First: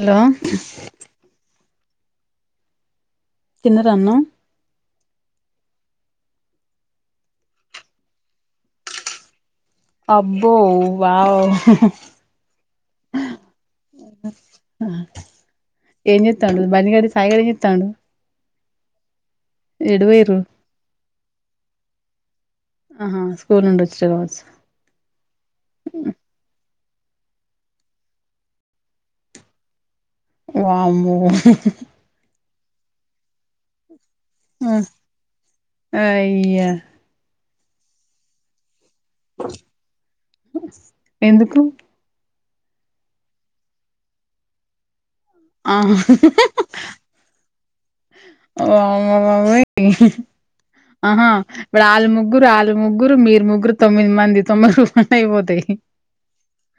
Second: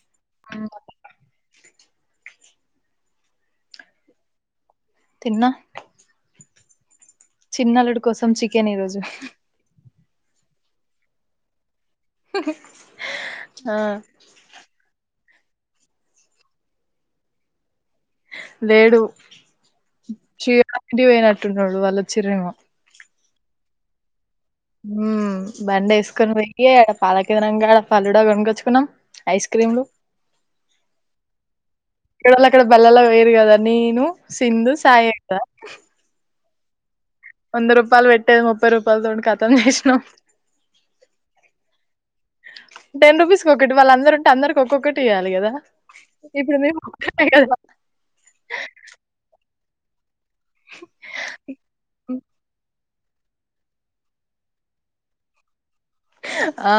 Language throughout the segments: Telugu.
హలో తిన్నారా అన్న తిన్న చిన్నల్లుడు కోసం చికెన్ ఈరోోజు అబ్బో వావ్ [unintelligible] ఆ [inaudible] ఏం చెతాండు బన్నీ గాడు సాయిగడు ఏం చెత్తాండు లేడు చింటు ఇంటికి పోయినట్టున్నాడు వాళ్ళ చిరేమో ఊరినుండి వోచిరేమో ఉ బండి వేసుకొని పోయ పాల కేంద్రం కాడ పల్లుడా కొగొచ్చుకున్నాం ఐస్ క్రీంలు వామ్మో కానీ అక్కడ బల్లలా వయ్యరు కదా నేను సింధు సాయక్కా ఇయ్య వంద రూపాయల్ పెట్టేది ముప్పై రుప్ పదొండి కతం చేసినమ్ ఎందుకు టెన్ రుపీస్కొకటి వాళ్ళందరుంటే అందర్కొకటి ఆ ఒక్కటే కదా ఓ అమ్మ బాబోయ్ ఇంహూ ఆహా ఇప్పుడు ఆళ్ ముగ్గురు ఆళ్ళు ముగ్గురు మీరు ముగ్గురు తొమ్మిది మంది తొంభై రూపాయలయిపోతాయ్ ఆ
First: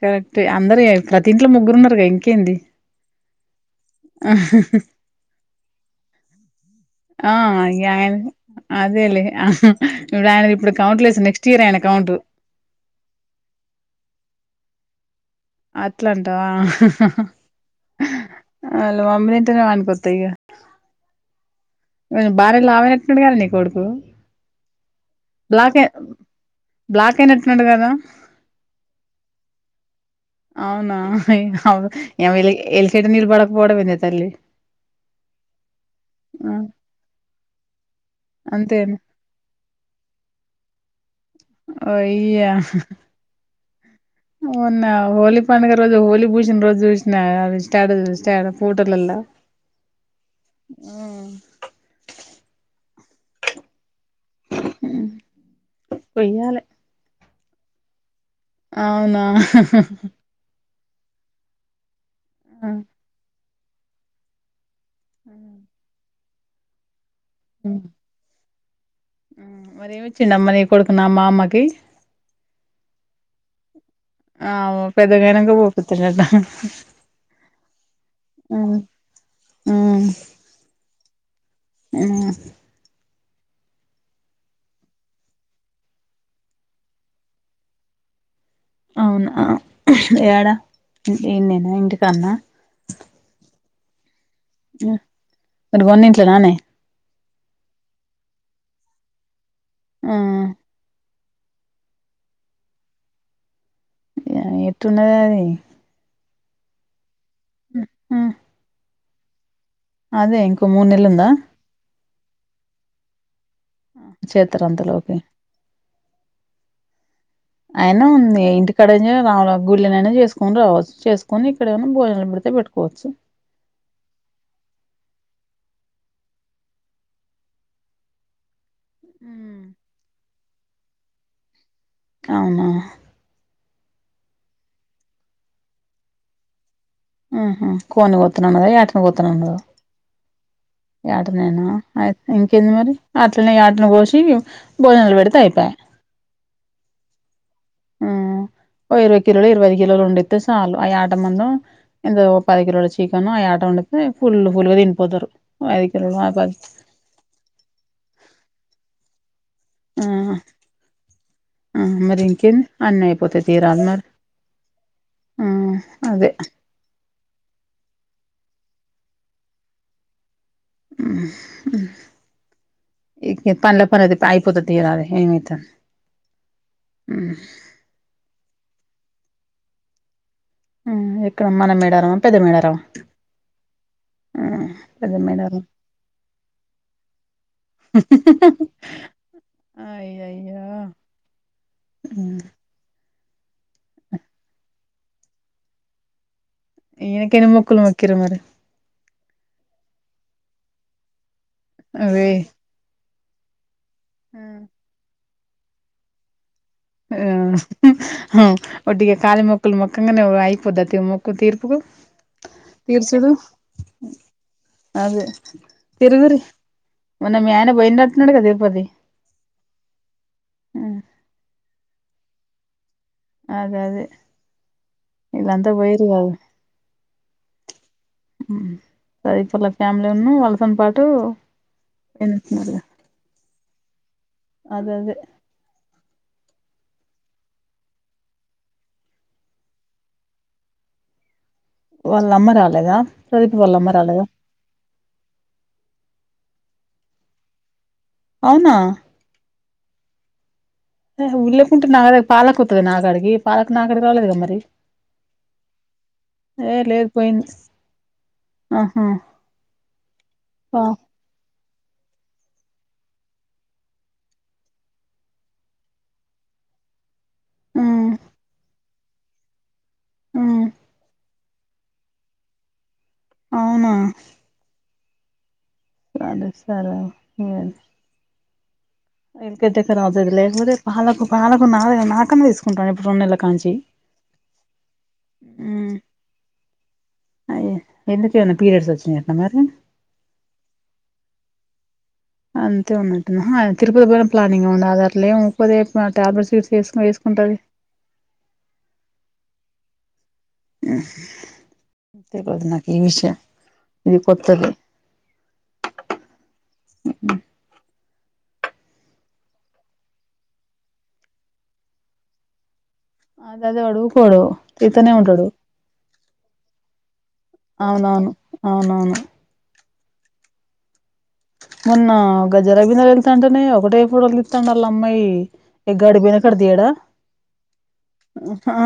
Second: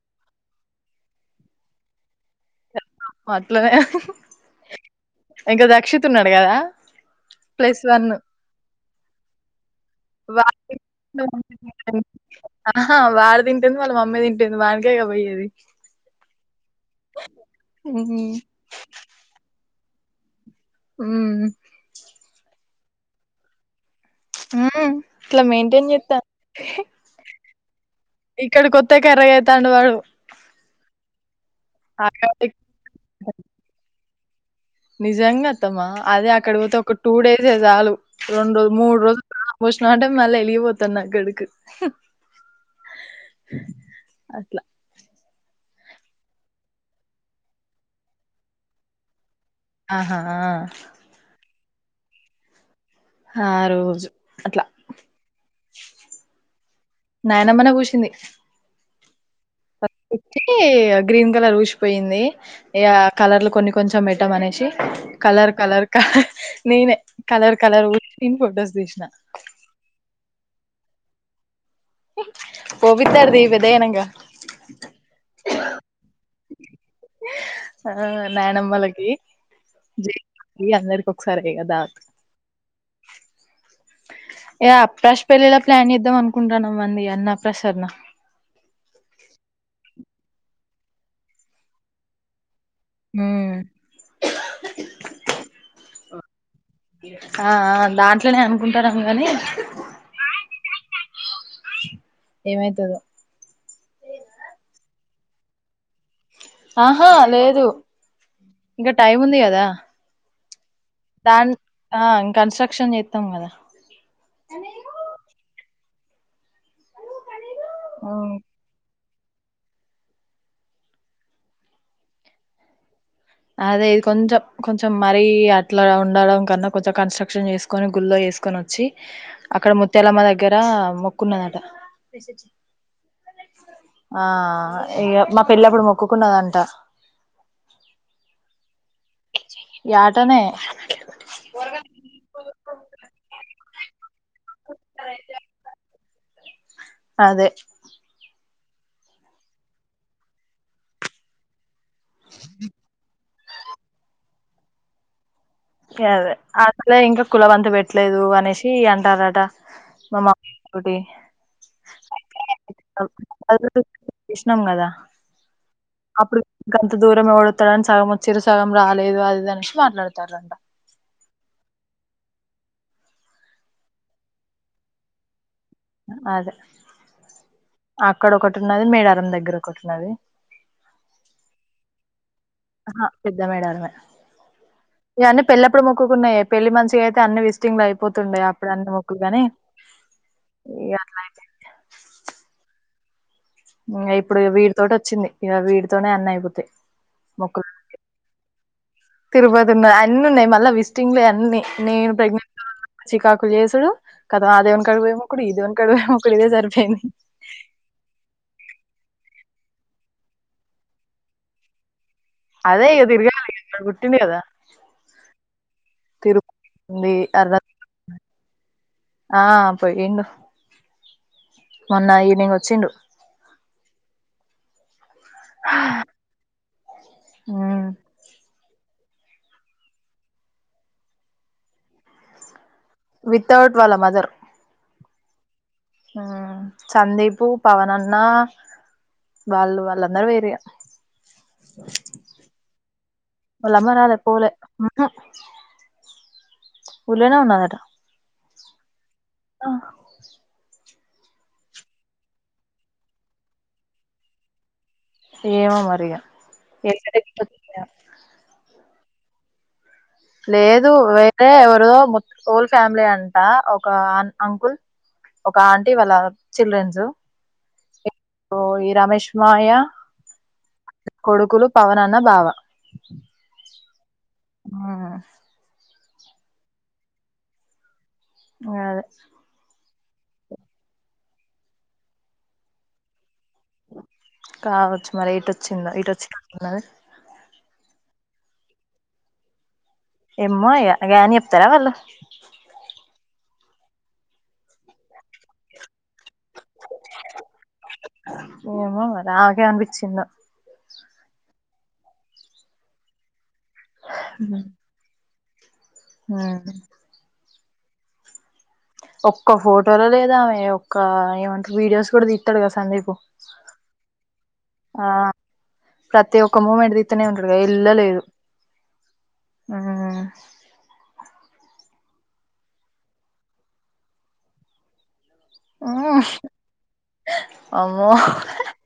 కరెక్టే అందరు ఎ ప్రతి ఇంట్లో ముగ్గురు ఉన్నారుగా ఇం అట్లనే ఇంక రక్షితున్నాడు కదా ఆ ప్లస్ ఇగ ఆయన వన్ను అదేలే ఆయన ఇప్పుడు కౌంట్ లేసి నెక్స్ట్ ఇయర్ ఆయన కౌంట్ ఆహా వాడ్ తింటుంది వాళ్ళ మమ్మీ తింటుంది వాడ్ దెగభై అట్లంటావా హుహు. వాళ్ల మమ్మితింటేనే వానికొత్ త్తెయ్య మ్ఉ కొంచెం బానే లావైనట్టుండు గద నీ కొడుకు ఉమ్ బ్లాక్ ఎ బ్లాక్ అయినట్ న్నడు కదా ఇక్కడ కొత్తే కర్రగా అయితాండు వాడు అవునా ఎలి ఆటోమేటిక్ ఎలికేడ నీల బడకపోవడం ఎందే త తల్లి నిజంగత్తమ్మా అదే ఆ అక్కడ పోతే ఒక టూ డేసే చాలు రెండు అంతేనా మూడు రోజులు బా పోషినామంటే మళ్ళీ ఎలిగిపోత్ తన్నగడు ఒయ్యా అట్లా ఉన్న హోలీ పండుగ రోజు హోలీ పూసిన్రోజు చూసిన స్టాటస్ స్టా ఫోటోలల్ల ఆహా ఆ ఆ రోజు అట్ల వెయ్యాలె నాయనమ్మనెే పూషింది అవునా అహా గ్రీన్ కలర్ ఊష్పోయింది ఇగా కలర్లు కొన్ని కొ కొంచెం పెట్టమనేసి కలర్ కలర్ కలర్ నేనే కలర్ కలర్ ఫోటోస్ మరి ఎమ్ ఇచ్చిండమ్మా నీ కొడుకున్న మామ్మకి పోపితాడ్ తీ పెదగైనక ఆ పెదగైనక పోపితడట ఆ నాయనమ్మలకి జేజీ అందరికి ఒకసారే ఇగ ఏ అప్కాష్ పెళ్ళిలా ప్లాన్ ఇద్దాం అనుకుంటున్నానుమ్మంది అన్నప్రసన్న అవునా యాడ ఈన్నేనా ఇంటికన్నా హుమ్ [unintelligible] తరనే ఆ దాంట్లనే అనుకుంటునం గాని ఆఆ ఏమైతదో ఆ ఏటున్నదది ఆ ఆ లేదు ఇం టైమ్ ఉంది గదా అదే ఓ మొన్నేల్లుందా ఆ కన్స్ట్రక్షన్ జేతం గద చేతర్ అంతలోపె అయిన హ్మ్ ఉంది ఇంటికడ రావలా గుళ్ళనైనా చేసుకొని రావచ్ చేస్కొని ఇక్కడ ఏమైనా భోజనం పెడితే పెట్టుకోవచ్చు అదే ఇది కొంచెం కొంచెం మరీ అట్లా ఉండడం కన్నా కొంచెం కన్స్ట్రక్షన్ చేసుకొని గుళ్ల్లో వేసుకొని వచ్చి అక్కడ ముత్యాలమ్మ దగ్గర ఆ మొకున్నదట అవునా ఆ ఇగ మా పెళ్ళి అప్పుడు మొక్కుకున్నదట ఆహా కోని గొతున ఈ ఆటనే యాటనేనా ఐ ఇంకేంది మరి అట్నే [unintelligible] ఇంకేం భోజనాలు పెడితే అయిపోయి అదే ఓ ఇరవై కిలోలు ఇరవై కిలోలు వండితే చాలు అ యాట మను ఇందులో ఓ పది కిలోల చికెను యా టాళ్లకేం ఫుల్ ఫుల్లుగా తిని పోతరు అదే అసలే ఇంకా కులవంత పెట్టలేదు అనేసి అంటాన్ రట మమా తోటి మ్మ్ మరింకేం అన్ని అయిపోతే తీయరాదనా చేసినాం కదా మ్మ్ అప్పుడు గంత దూరం ఎవడొత్తాడని సగం వచ్చిరిసు సగం రాలేదు అదిదనేసి మాట్లాడతారంట మ్మ్ మ్మ్ పన్ల పనయితే అయిపోతది తీయరాద ఏమైతాది అదే అక్కడ ఒకటి ఉన్నది మేడారం దగ్గర వం కొట్నది మ్ ఇక్కడ మన మేడ ఆ పెద్ద మేడర్మే పెద్ద ఇవన్నీ మేడారం పెళ్ళిప్పుడు మొక్కుకున్నాయి, పెళ్లి మంచిగా అయితే అన్ని విస్టింగ్లు అయిపోతుండయి అప్పుడు అన్ని మొక్కుగాని అయ్యయ్యో ఇ అట్ల అయితే ఇప్పుడు వీడితోటి వచ్చింది ఇక వీడితోనే అన్న అయి నకేన్న మొకులు మొకిర మరి తిరుపతి ఉన్న అన్ని ఉన్నాయి మళ్ళీ విస్టింగ్లు అన్ని నేను అవే ప్రగ్న చికాకు చేసుడు కద అదేవన్ కవ కు ఇదివన్ కడవ మకుళ ఇద సార్ వడ్డీగా కాలి మో మొక్కల మొక్కంగానే అయిపోద్ద మొక్క తీర్పుకు అదే ఇగ తీర్చదు తిరగాలి ఇక్కడ పుట్టిండు కదా అదే తిరుదురి తిరుపతి ఉంది మన్న అర్ధ మ్యాన పొయ చినడుగా తిరుపతి ఆ పోయిండు మొన్న ఈవినింగ్ వచ్చిండు అది అది వీళ్ళంతా పోయిర్రు కదా ఉమ్ హు సది పల ఫ్యామిలీ ఉన్న వాళ్ళసని పాటు ఏస్తున్నారు వితౌట్ వాళ్ళ మదర్ అద అదే ఆ సందీపు పవనన్న వాళ్ళు వాళ్ళందరూ పోయిరిగా వాళ్ళమ్మ రాలేదా ప్రదీప్ వాళ్ళమ్మ రాలే రాలేదా పోలే ఊర్లోనే ఉన్నదట అవునా అహ్ ఊర్లకుంటే నా దగ్గరికి పాలకు వత్తుది నాకాడకి పాల క్ నాకాడికి రాలేదు కదా మరి ఏమో మరి ఇగ ఏ ఏడికి పోయిన గిట్ల వచ్చింది కదా ఆ. లేదు వేరే ఎవర్ రొ హోల ఫ్యామిలీ అంత ఒక అంకుల్ ఆంటీ వాళ్ళ చిల్డ్రన్స్. ఉమ్ ఈ రమేష్ మామయ్య ఉమ్. కొడుకులు పవన్ అన్న బావ. అవునా. ఉమ్. సరే సరే తీయండి. అదే వెంకట అవూతది లేకపోతే పాలకు పాలకు నా నాకన్న తీసుకుంటాడు ఏప్పుడు రెండు నెలకు కావచ్చు మరేటొచ్చిందో. ఇటు వచ్చినట్టు ఉన్నది. అయ్యో ఎందుకు ఏమన్నా పీరియడ్స్ వచ్చినయటన మరి. ఏమో ఇగ గవన్ని చెప్తారా వాళ్ళు. అంతే ఉన్నట్టున్నది. ఆ తిరుపతికి పోవడం కూడా ప్లానింగ్ ఉండాలే అట్లే మూకోదే. ఆ టాబ్లెట్ షీట్స్ వేసుకోనె వేసుకుంటది. చిన్న. తెలవదు నాకు ఏ విషయాలు. ఇది కొత్తది. హామ్. ఇంకో ఫోటోల లేదా ఆమె ఒక్క వీడియోస్ కూడా తీస్తారుగా సందీప్. అందదా వాడు ఊరుకోడు ఆ తిన్నె ఉంటాడు. ప్రతి ఒక్క మూమెంట్ తీస్తూనే ఉంటాడు కదా ఆ. మొన్న గజార బింద అంటుంది కదా ఒకటే ఫోటోలు తీస్తాండు కదా వాళ్ళ అమ్మాయి. ఏ గాడికి పోయిన కాడ తియ్యాడా అమ్మో ఆ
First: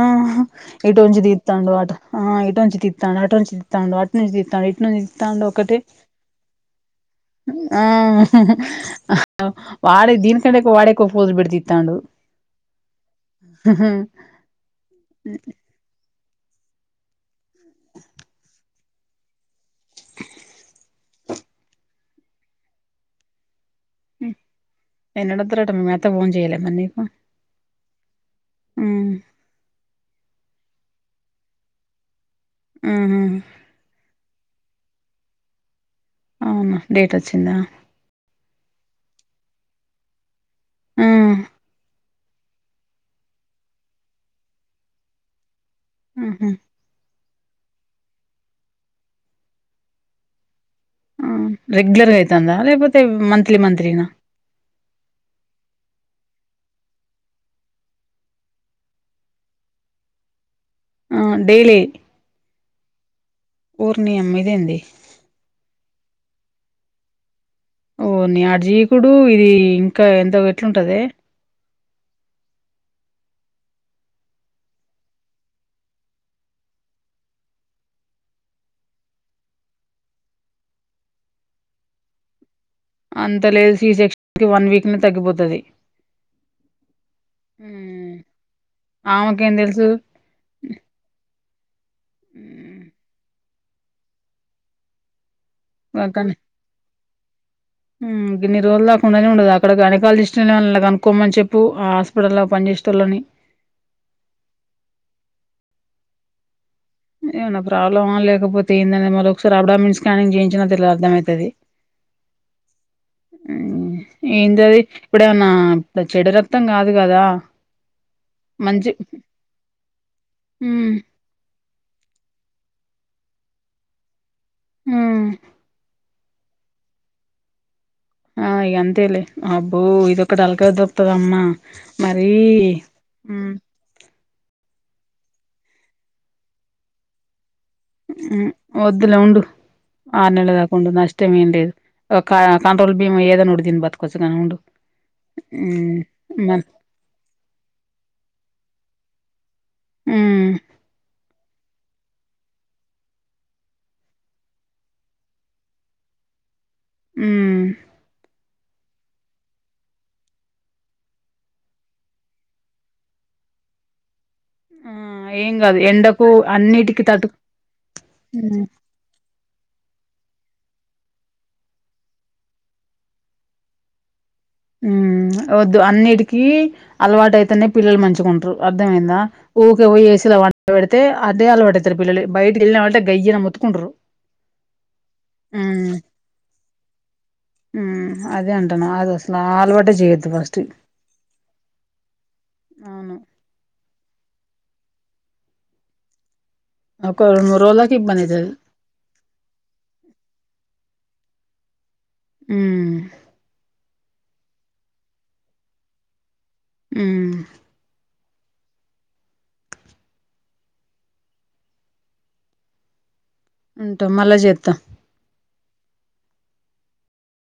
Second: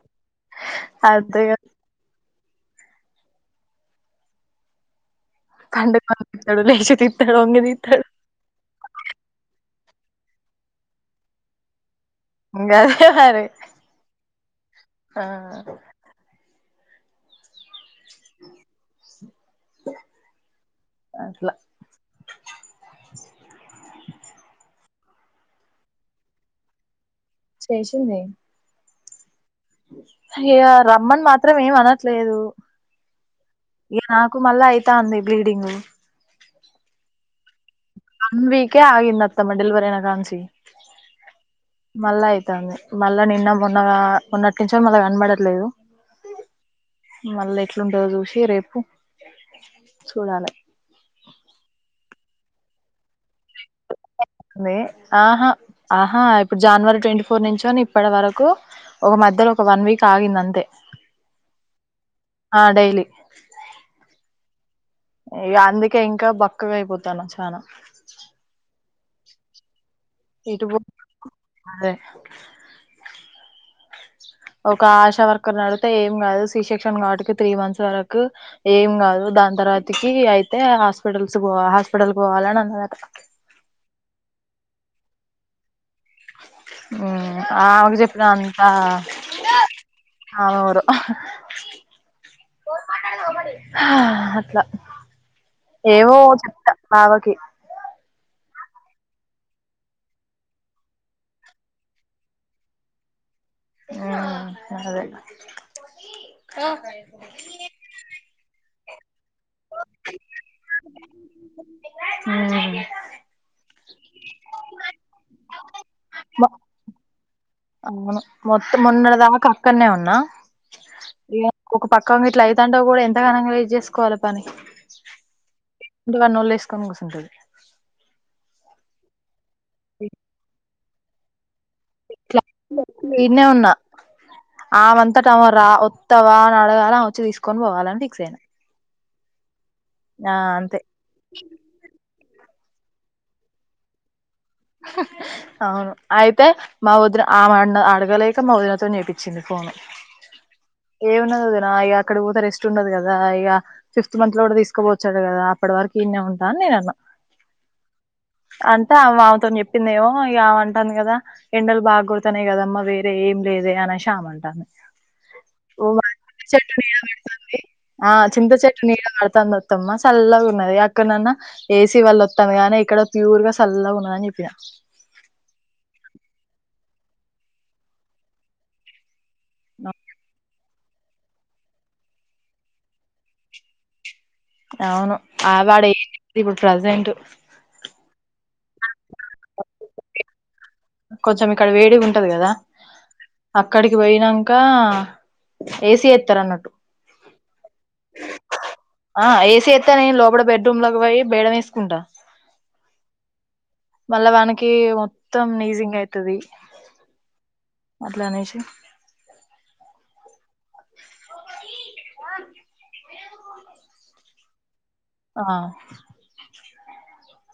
ఎటునుంచి టీ అంతేగా తాండోఅట ఆ ఇటు వంచి తితండు అటు వంచి తితండు అటు నుంచి తితండు ఇటు నుంచి తితండు. పండుకొని తింటడు లేచి తింటడు. ఆ. వాడు దీనికంటే ఎక్కువ వాడే ఫోజులు పెట్టి తితాండు. ంగదివార అట్లా ఎన్నడొస్తారట మరి మీ అత్త ఫోన్ చేయలేదా నీకు. చేసింది. ఉమ్ హే హ రమ్మన్ మాత్రం ఏం అనట్లేదు ఉహు కు మళ్ళా అయ్యితాంది బ్లీడింగ్ అవునా డేట్ వచ్చిందా వన్ వీకే ఆగింది అత్తమ్మా డెలివరీ అయినా కాన్ నుంచి మ్మ్ మళ్ళా అయితాంది మళ్ళా నిన్న మొన్న మొన్నటి నుంచో మళ్ళ కనబడట్లేదు ఉహు మల్ల ఎట్లుంటందో చూసి రేపు చూడాలి ఆ రెగ్యులర్ ఐతందా లేకపో తే మంత్లీ మంత్రినా ఉంది ఆహా ఆహా ఇప్పుడు జనవరి ట్వంటీ ఫోర్ నుంచ అని ఇప్పటి వరకు ఒక మధ్యలో ఒక వన్ వీక్ ఆగింది అంతే ఆ డెయిలీ ఆ డెలీ అమ్మ ఇదేంది ఇగా అందు ఇంకా ఇంకా బక్కగా అయిపోతనావ్ చానా ఓర్ ని ఆడు జీకుడు ఇది ఇంకా ఎందో ఎట్లుంటదే అగే ఒక ఆశా వర్కర్ అడుగుతే ఏం కాదు సి సెక్షన్ కావటికి త్రీ మంత్స్ వరకు ఏం కాదు దాని తర్వాతికి అయితే హాస్పిటల్స్ పో హాస్పిటల్ పోవాలని అన్నది అంత లేదు సి సెక్షన్ కి వన్ వీక్ ఉన్ తగ్గిపోతది ఉమ్ ఆమెకు హ్మ్. చెప్పినంత ఆమెకేం తెలుసు ఆమె ఎవరో హ్మ్. ఆ అట్లా ఏవో చెప్తా ఆ వాకి ఉ గిన్ని రోజుల దాకా ఉండనే ఉండదు అక్కడ గైనకాల్ జస్ట్ ఎవ్వలు నన్న కనుక్కోమని చెప్పు ఆ హాస్పిటల్ల్లో పని చేసేటోళ్ళని ఆ అదే ఏమన్నా ప్రాబ్లమా లేకపోతే దేని దాని మలో ఒకసారి అబ్డామిన్ స్కానింగ్ చేయించినా తెల్ అర్థం ఐతది ఉమ్. ఏంది అది ఇప్పుడేమన్నా చెడు మొ- రక్తం కాదు కదా అవును మొత్తం మంచి మొన్నటి దాకా అక్కనే ఉన్నా మ్మ్ ఒక పక్క గిట్లా ఐతంటే కూడా ఎంత గనంగా ఇది చేసుకోవాలి పని ఉమ్ వాన్ని ఒళ్ళే వేసుకుని కూర్చుంటాది ఆ ఇగా అంతేలే అబ్బో ఇది ఒకటి అలకగా దొర్ ఉత్తదమ్మ ఇట్లా నేను ఈన్నే ఉన్నా ఆ మన్ రా వత్తవా నడగాలే అమె వచ్చి తీసుకు కొన్ వోవాలని ఫిక్స్ ఐన దీన్లా ఉండు ఆరు నెల్ల దాక ఉండు నష్టమేం లేదు ఓం కా కంట్రోల్ బియ్యం ఏదైనా ఒకటి తిని బతుకొ అవును అయితే మ మా వదిన ఆమె అడగలేక మా వదినతోని చేపిచ్చింది ఫోను ఉమ్ ఏమున్నది వదిన ఇయ అక్కడ పోతే రెస్ట్ ఉండదు కదా ఇక ఫిఫ్త్ మంత్ లో కూడా తీసుకోపోచ్చాడు కదా అప్పటి వరకు ఈడనే ఉంటా అని నేను ఊమ్ అంతా అవ్ అవ్ తోని చెప్పిందేమో ఇగ ఆమంటాంది కదా ఎండలు బాగా కొడతున్నాయి కదమ్మా వేరే ఏం లేదే అనేషి ఆమన్ టాంది ఆ ఏం కాదు ఎండకు అన్నిటికి తట్టు ఆ చింత ఉమ్ చెట్టు నీడ పడతాంది అత్తమ్మ సళ్ళగా ఉన్నది గా అక్కడనన్న ఏసీ వల్ల వత్తంది, గానీ ఇక్కడ ప్యూర్ గా సల్లగా ఉన్నద న్ చె. హుమ్ వద్ అన్ని ట్ కి అలవాటు అయితేనే పిల్లలు మంచుకుంటర్ అర్ధమయిందా ఊకే వోయి ఏసీల వన్ పండపెడితే అదే అలవాట్ అయితర్ పిల్లలు, బయట ఎళ్ళినవ్ అంటే గయ్యన్ మొత్తుకుంటారు. అవును ఆవాడ ఉమ్ ఏం ఇప్పుడు ప్రజెంట్ ఉమ్ అదే అంటున్నా అది అసలు ఆ ఆలవాటే చేయొద్దు ఫస్ట్ కొంచం ఇక్కడ వేడి గా ఉంటది కదా, అవును అక్కడికి పోయినా. కా ఏసి ఎత్తర్ అన్నట్ ఒక రెండు మూడు రోజులకి ఇబ్బంది అయితది ఆ ఏసీ ఏతే నే లోపల బెడ్రూమ్ లో కి పోయి బేడ మ్ వేసుకుంటా ఉమ్ మళ్ళ వాన కి మొత్తం నీజింగ్ అయితది హుమ్ లానే శి కోకోని ఆ ఉంటా మళ్ళా చేత ఆ